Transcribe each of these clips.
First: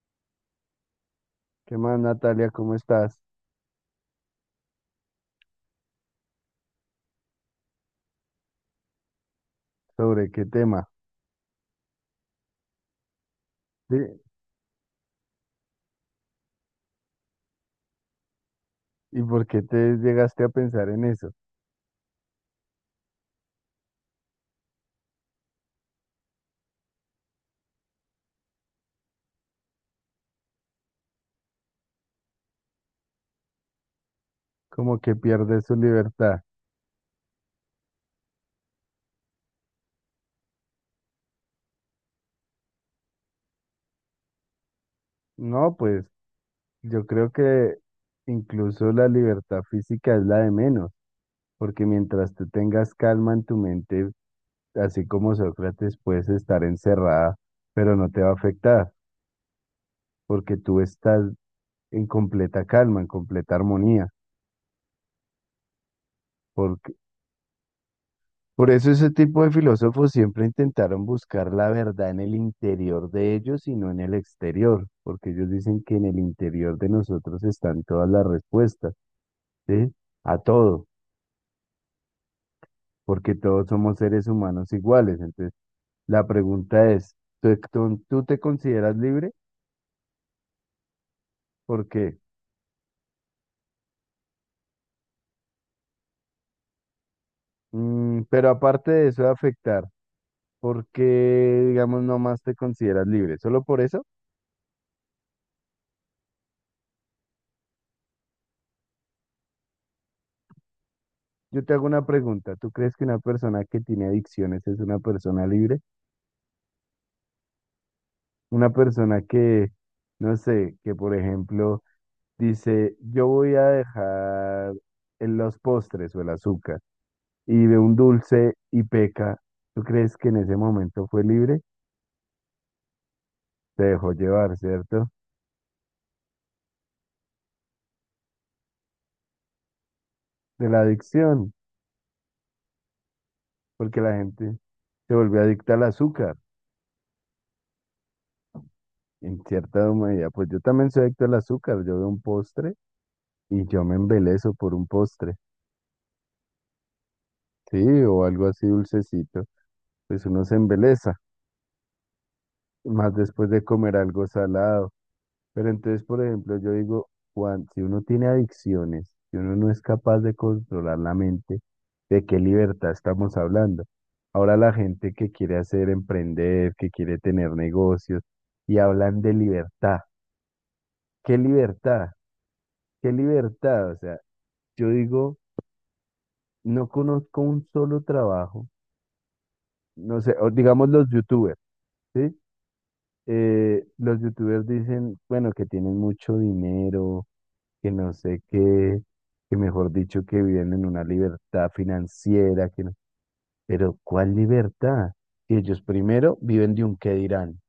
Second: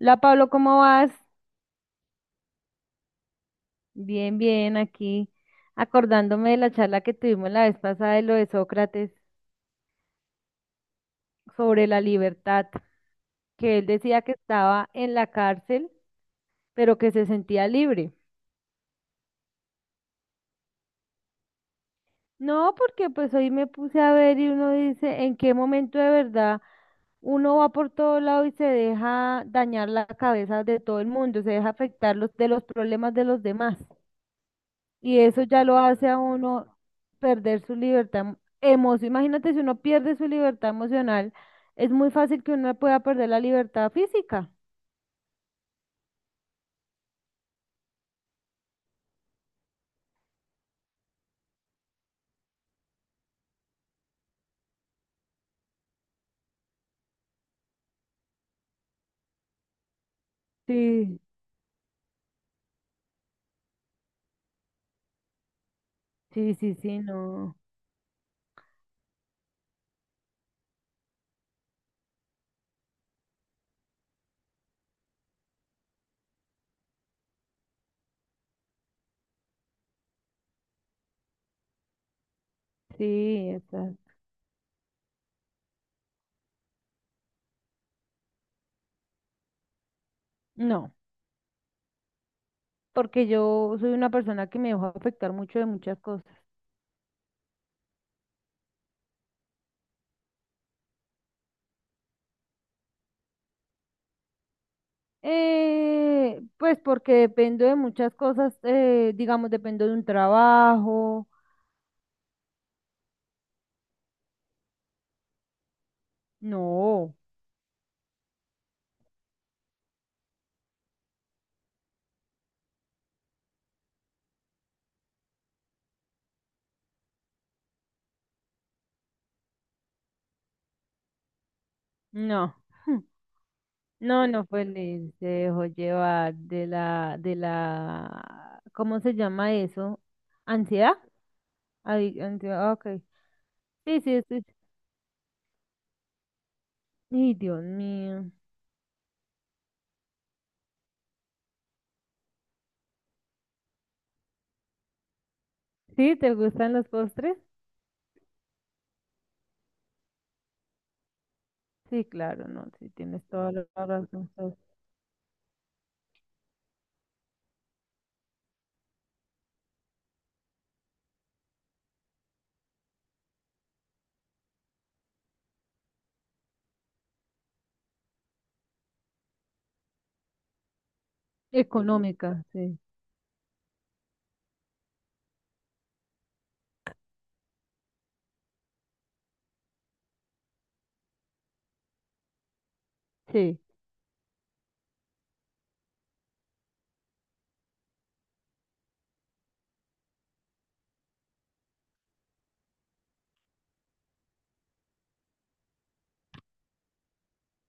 Hola Pablo, ¿cómo vas? ¿Qué más, Natalia? ¿Cómo estás? Bien, bien, aquí acordándome de la charla que tuvimos la vez pasada de lo de Sócrates ¿Sobre qué tema? sobre la libertad, que él Sí. decía que estaba en la cárcel, pero que se sentía libre. ¿Y por qué te llegaste a pensar en eso? No, porque pues hoy me puse a ver y uno dice, ¿en qué momento de verdad uno va por todo lado y se deja dañar la cabeza de todo el mundo, se deja afectar los, de los problemas de los demás? Como que Y eso ya pierdes su lo hace a libertad. uno perder su libertad emocional. Imagínate si uno pierde su libertad emocional, es muy fácil que uno pueda perder la libertad física. No, pues yo creo que incluso la libertad física es la de menos, porque mientras tú tengas calma en tu mente, así como Sócrates, puedes estar encerrada, pero no te va a afectar, porque tú Sí, estás en completa calma, en completa armonía. sí, sí, Porque sí, no. por eso ese tipo de filósofos siempre intentaron buscar la verdad en el interior de ellos y no en el exterior, porque ellos dicen que en el interior de nosotros están todas las respuestas, ¿sí? A todo, porque Sí, todos esa- somos seres humanos iguales. Entonces, la pregunta es, ¿tú te consideras libre? No, ¿Por qué? porque yo soy una persona que me dejo afectar mucho de muchas cosas. Mm, pero aparte de eso de afectar, ¿por qué, digamos, no más te consideras libre? ¿Solo por eso? Pues porque dependo de muchas cosas, digamos, dependo de un trabajo. Yo te hago una pregunta. ¿Tú crees que una persona que tiene adicciones es una persona libre? No, Una persona que, no sé, que por ejemplo dice, yo voy a dejar en los postres o el azúcar y ve un dulce y peca, ¿tú crees que en ese momento fue libre? no. Se dejó No, no llevar, fue ¿cierto? Lil, se dejó llevar de la, ¿cómo se llama eso? De la ¿Ansiedad? adicción, Ay, ansiedad, ok. porque Sí, la sí, sí. gente se volvió adicta al azúcar, Ay, Dios mío. en cierta medida. Pues yo también soy adicto al azúcar, yo veo un postre y yo me embelezo por un postre, ¿Sí? ¿Te gustan los postres? ¿sí? O algo así dulcecito, pues uno se embeleza. Sí, claro, no, sí, Más tienes después toda de la comer algo razón. salado. Pero entonces, por ejemplo, yo digo, Juan, si uno tiene adicciones, si uno no es capaz de controlar la mente, ¿de qué libertad estamos hablando? Ahora la gente que quiere hacer emprender, que quiere tener negocios, y hablan de libertad. ¿Qué libertad? Económica, sí, ¿Qué libertad? O sea, yo digo, no conozco un solo trabajo, no sé, o digamos los youtubers, ¿sí? sí. Los youtubers dicen, bueno, que tienen mucho dinero, que no sé qué, que mejor dicho que viven en una libertad financiera, que no, pero ¿cuál libertad? Si ellos primero viven de un qué dirán.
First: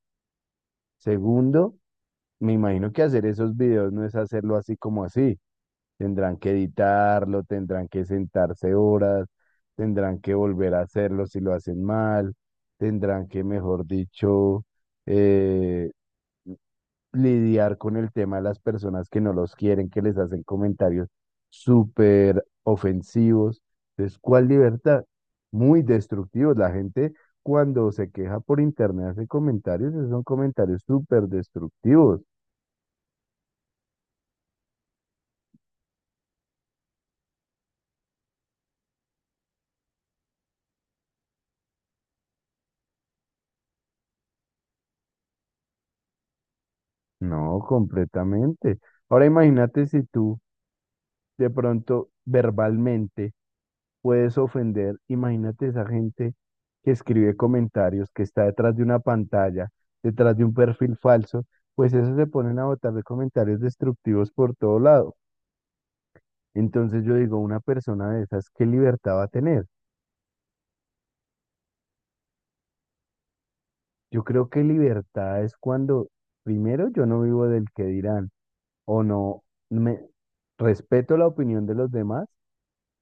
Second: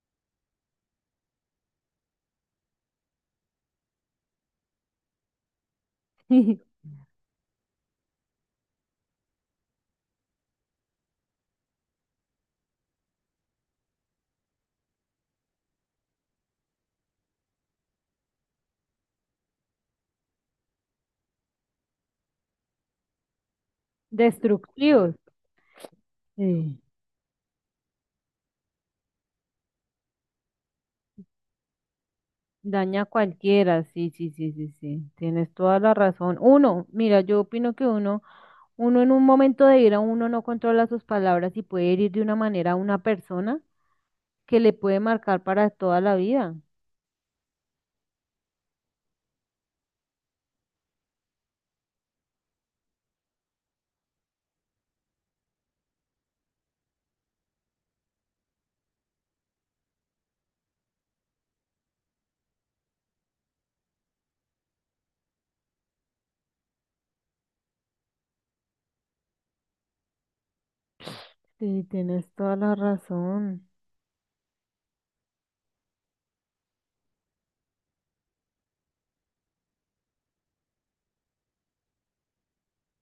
Segundo, me imagino que hacer esos videos no es hacerlo así como así. Tendrán que editarlo, tendrán que sentarse horas, tendrán que volver a hacerlo si lo hacen mal, tendrán que, mejor dicho, eh, lidiar con el tema de las personas que no los quieren, que les hacen comentarios súper ofensivos. Entonces, ¿cuál libertad? Destructivos, Muy destructivos. La sí. gente cuando se queja por internet hace comentarios, esos son comentarios súper destructivos. Daña a cualquiera, sí, sí, sí, sí, sí. Tienes toda la razón. Uno, mira, yo opino que uno en un momento de ira, uno no controla sus palabras y puede herir de una manera a una persona que le puede marcar para toda la vida. No, completamente. Ahora imagínate si tú de pronto verbalmente puedes ofender. Imagínate esa gente que escribe comentarios, que está detrás de una pantalla, detrás de un perfil falso, pues esos se ponen a botar de comentarios destructivos por todo lado. Entonces yo digo, una persona de esas, ¿qué libertad va a tener? Sí, tienes toda la razón. Yo creo que libertad es cuando, primero, yo no vivo del que dirán, o no, me respeto la opinión de los demás,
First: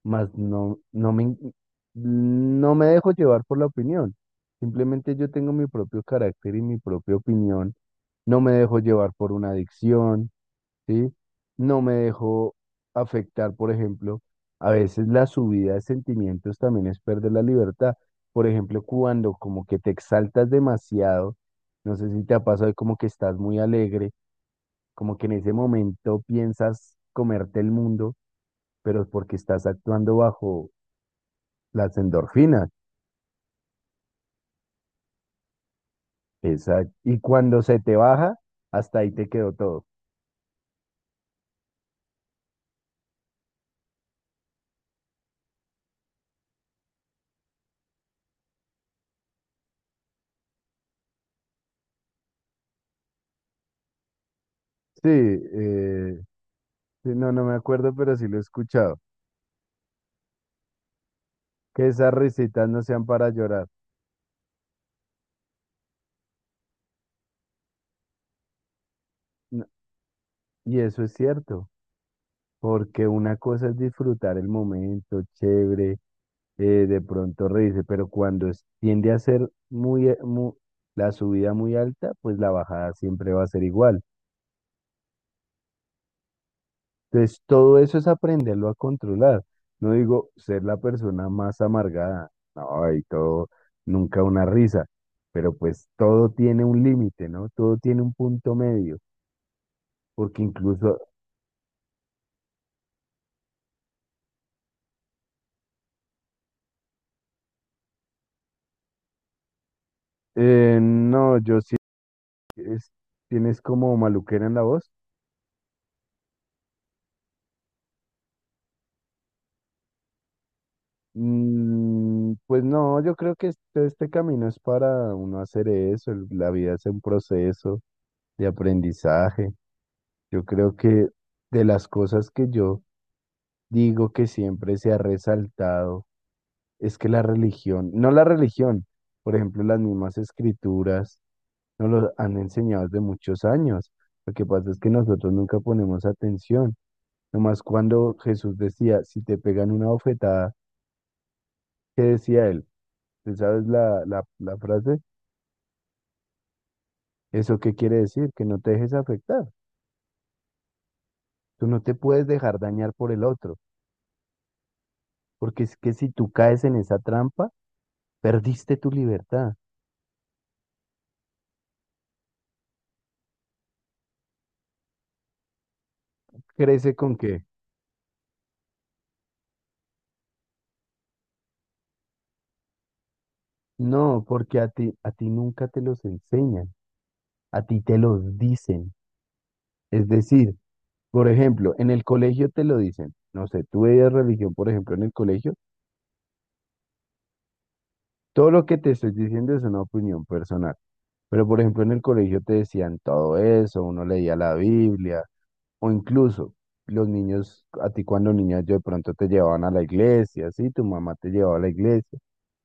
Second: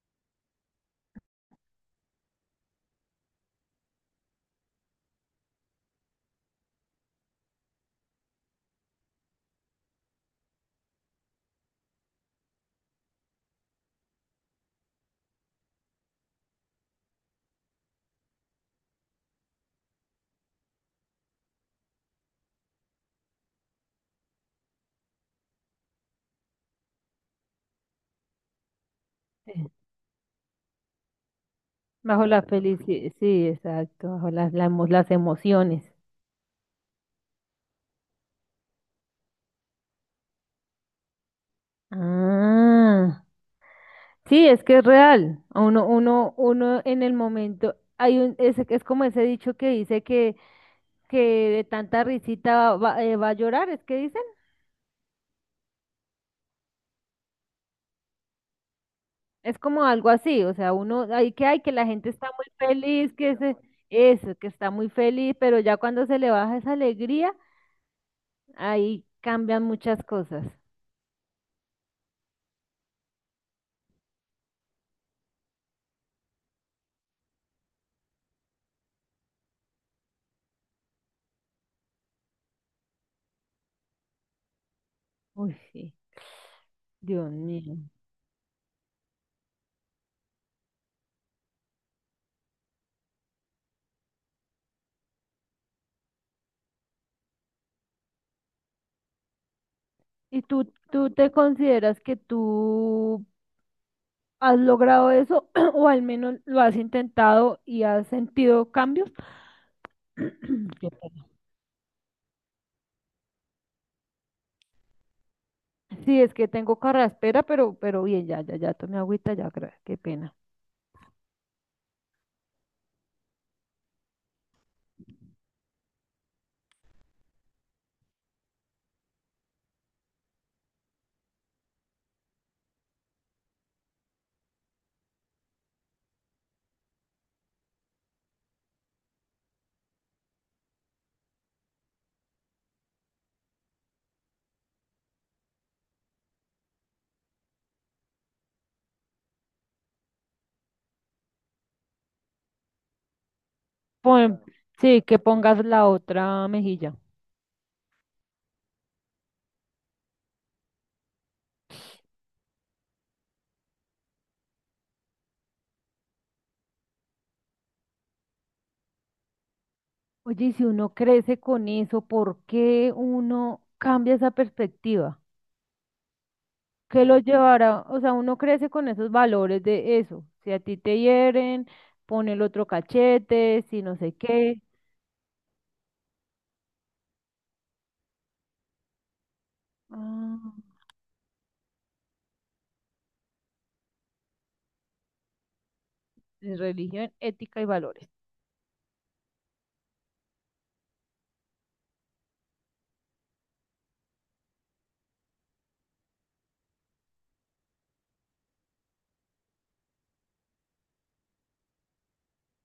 mas no me dejo llevar por la opinión. Simplemente yo tengo mi propio carácter y mi propia opinión. No me dejo llevar por una adicción, ¿sí? No me dejo afectar, por ejemplo, a veces la subida de sentimientos también es perder la libertad. Por ejemplo, cuando como que te exaltas demasiado, no sé si te ha pasado como que estás muy alegre, como que en ese momento piensas comerte el mundo, pero es porque estás Sí. actuando bajo las Bajo la endorfinas, felicidad, sí, exacto, bajo las emociones. exacto. Y cuando se te baja, hasta ahí te quedó todo. Ah, sí, es que es real. Uno en el momento, es como ese dicho que dice que de tanta risita va a llorar, es que Sí, sí, no, no me acuerdo, pero sí lo he escuchado. es como algo así, o sea, uno, ahí que hay que la Que gente esas está muy risitas no sean feliz, para que se, llorar. eso, que está muy feliz, pero ya cuando se le baja esa alegría, ahí cambian No, muchas cosas. y eso es cierto, porque una cosa es disfrutar el momento, chévere, de pronto reírse, pero cuando tiende a ser muy, la subida muy alta, pues la bajada siempre va a ser igual. Uy, sí, Dios Entonces, mío. todo eso es aprenderlo a controlar. No digo ser la persona más amargada, no, y todo, nunca una risa, pero pues todo tiene un límite, ¿no? Todo tiene un punto medio, ¿Y porque tú, incluso, tú te consideras que tú has logrado eso o al menos lo has intentado y has sentido cambios? Qué pena. no, yo sí, es- tienes como maluquera en la voz. Sí, es que tengo carraspera, pero bien, ya, ya, ya tomé agüita, ya, qué pena. Mm, pues no, yo creo que este camino es para uno hacer eso, la vida es un proceso de aprendizaje. Yo creo que de las cosas que yo digo que siempre se ha resaltado es que la religión, no la religión, por ejemplo, las mismas escrituras nos lo han enseñado desde muchos años. Lo que pasa es que nosotros nunca ponemos atención. Nomás cuando Jesús decía, si te pegan una bofetada, ¿qué decía él? ¿Tú sabes la, la, Pon- la frase? sí, que pongas la otra mejilla. ¿Eso qué quiere decir? Que no te dejes afectar. Tú no te puedes dejar dañar por el otro, porque es que si tú caes en esa trampa, perdiste tu libertad. Oye, y si uno crece con eso, ¿por qué uno cambia esa perspectiva? ¿Crece ¿Qué con lo qué? llevará? O sea, uno crece con esos valores de eso. Si a ti te hieren, pone el otro cachete, si no sé No, porque qué. a ti nunca te los enseñan, a ti te los dicen. Es Ah, decir, por ejemplo, en el colegio te lo dicen. No sé, tú veías religión, por ejemplo, en el colegio. en religión, ética y valores. Todo lo que te estoy diciendo es una opinión personal. Pero, por ejemplo, en el colegio te decían todo eso, uno leía la Biblia, o incluso los niños, a ti cuando niños yo de pronto te llevaban a la iglesia, sí, tu mamá te llevaba a la iglesia.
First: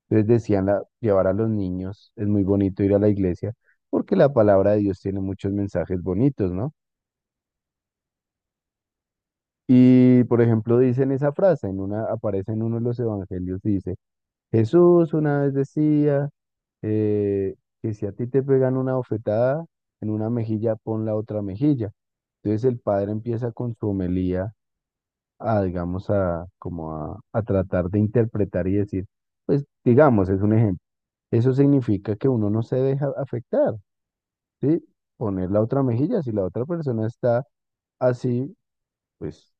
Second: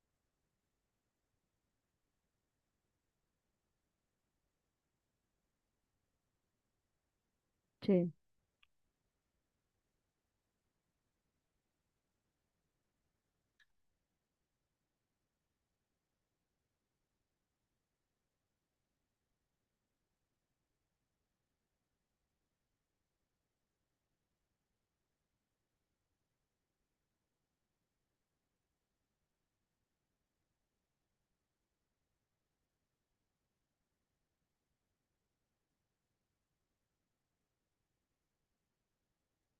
Entonces decían llevar a los niños, es muy bonito ir a la iglesia porque la palabra de Dios tiene muchos mensajes bonitos, ¿no? Sí. Y por ejemplo dicen esa frase, en una, aparece en uno de los evangelios, dice, Jesús una vez decía eh, que si a ti te pegan una bofetada en una mejilla, pon la otra mejilla. Entonces el padre empieza con su homelía a, digamos, a tratar de interpretar y decir, pues digamos, es un ejemplo. Eso significa que uno no se deja afectar. Sí, poner la otra mejilla. Si la otra persona está así, pues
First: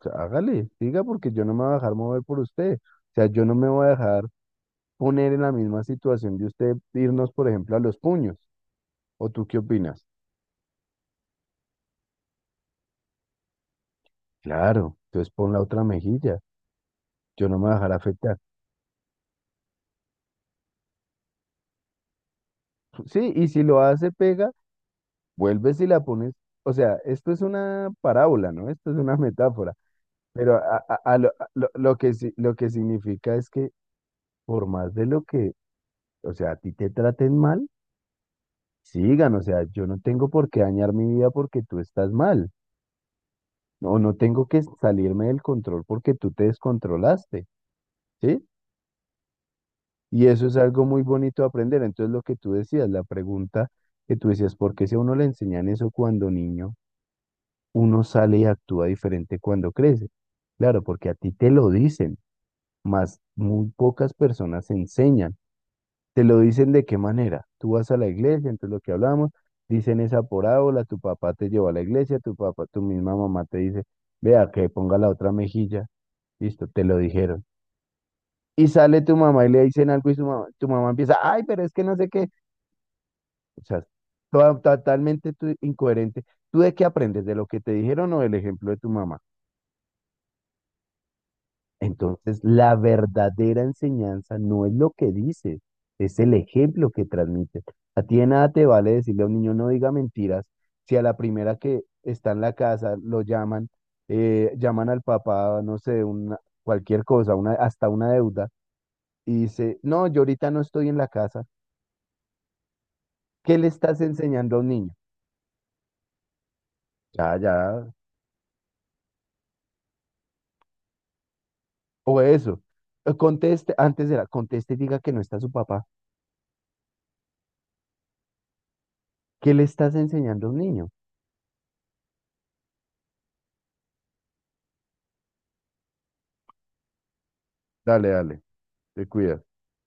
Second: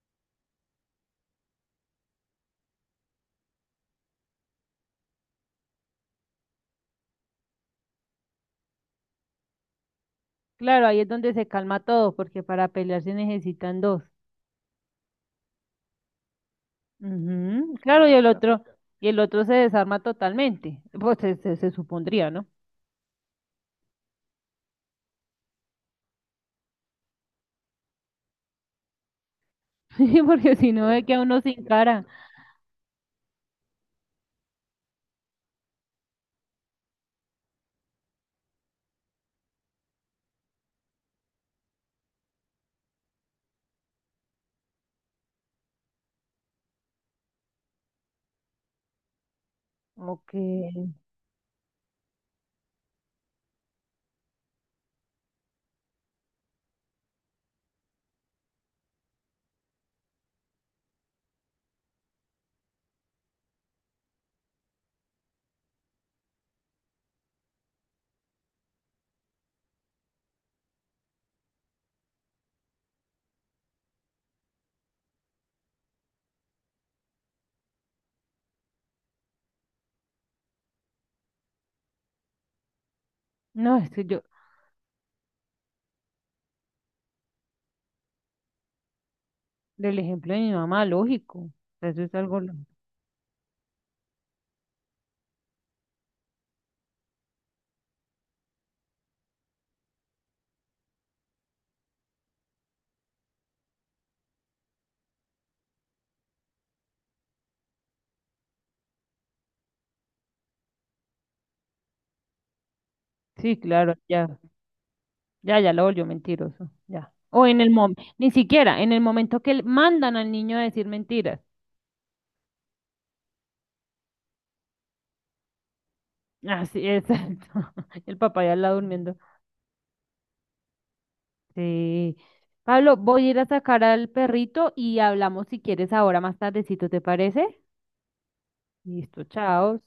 o sea, hágale, diga porque yo no me voy a dejar mover por usted. O sea, yo no me voy a dejar poner en la misma situación de usted irnos, por ejemplo, a los puños. ¿O tú qué opinas? Claro, ahí es donde se calma todo, porque para pelear se necesitan dos. Claro, entonces pon la otra mejilla. Yo no me voy a Ujú, dejar claro, y afectar. otro, y el otro se desarma totalmente. Pues se supondría, ¿no? Sí, y si lo hace, pega, vuelves y la pones. O sea, esto es una parábola, ¿no? Esto es una metáfora. Sí, Pero porque si no, es que a uno a sin lo cara. que, sí- lo que significa es que por más de lo que o sea, a ti te traten mal, sigan, o sea, yo no tengo por qué dañar mi vida porque tú estás mal, o no tengo que salirme del control porque tú te descontrolaste, ¿sí? Y Ok. eso es algo muy bonito de aprender. Entonces, lo que tú decías, la pregunta que tú decías, ¿por qué si a uno le enseñan eso cuando niño, uno sale y actúa diferente cuando crece? Claro, porque a ti te lo dicen, más muy pocas personas enseñan. Te lo dicen de qué manera. Tú vas a la iglesia, entonces lo que hablamos, dicen esa parábola, tu papá te llevó a la iglesia, tu papá, tu misma mamá te dice, vea que ponga la otra mejilla. Listo, te lo dijeron. Y sale tu mamá y le dicen algo y su mamá, tu mamá empieza, ay, pero es que no sé qué. O No, sea, es que yo, totalmente incoherente. ¿Tú de qué aprendes? ¿De lo que te dijeron o del ejemplo de tu mamá? del ejemplo de mi mamá, lógico. Eso es Entonces, algo. la verdadera enseñanza no es lo que dices, es el ejemplo que transmites. A ti de nada te vale decirle a un niño no diga mentiras si a la primera que está en la casa lo llaman, llaman al papá, no sé, una, cualquier cosa, una, hasta una deuda, y dice, no, yo ahorita no estoy en la casa. ¿Qué Sí, le claro, estás enseñando a un niño? Ya lo volvió mentiroso. Ya. Ya, O ya. en el momento, ni siquiera, en el momento mandan al niño a decir mentiras. O eso. Conteste, antes era, conteste y diga que no está su papá. Así es. El papá ya está durmiendo. ¿Qué le estás enseñando a un niño? Sí. Pablo, voy a ir a sacar al perrito y hablamos si quieres ahora más tardecito, ¿te parece? Dale, dale, te Listo, cuidas. chao.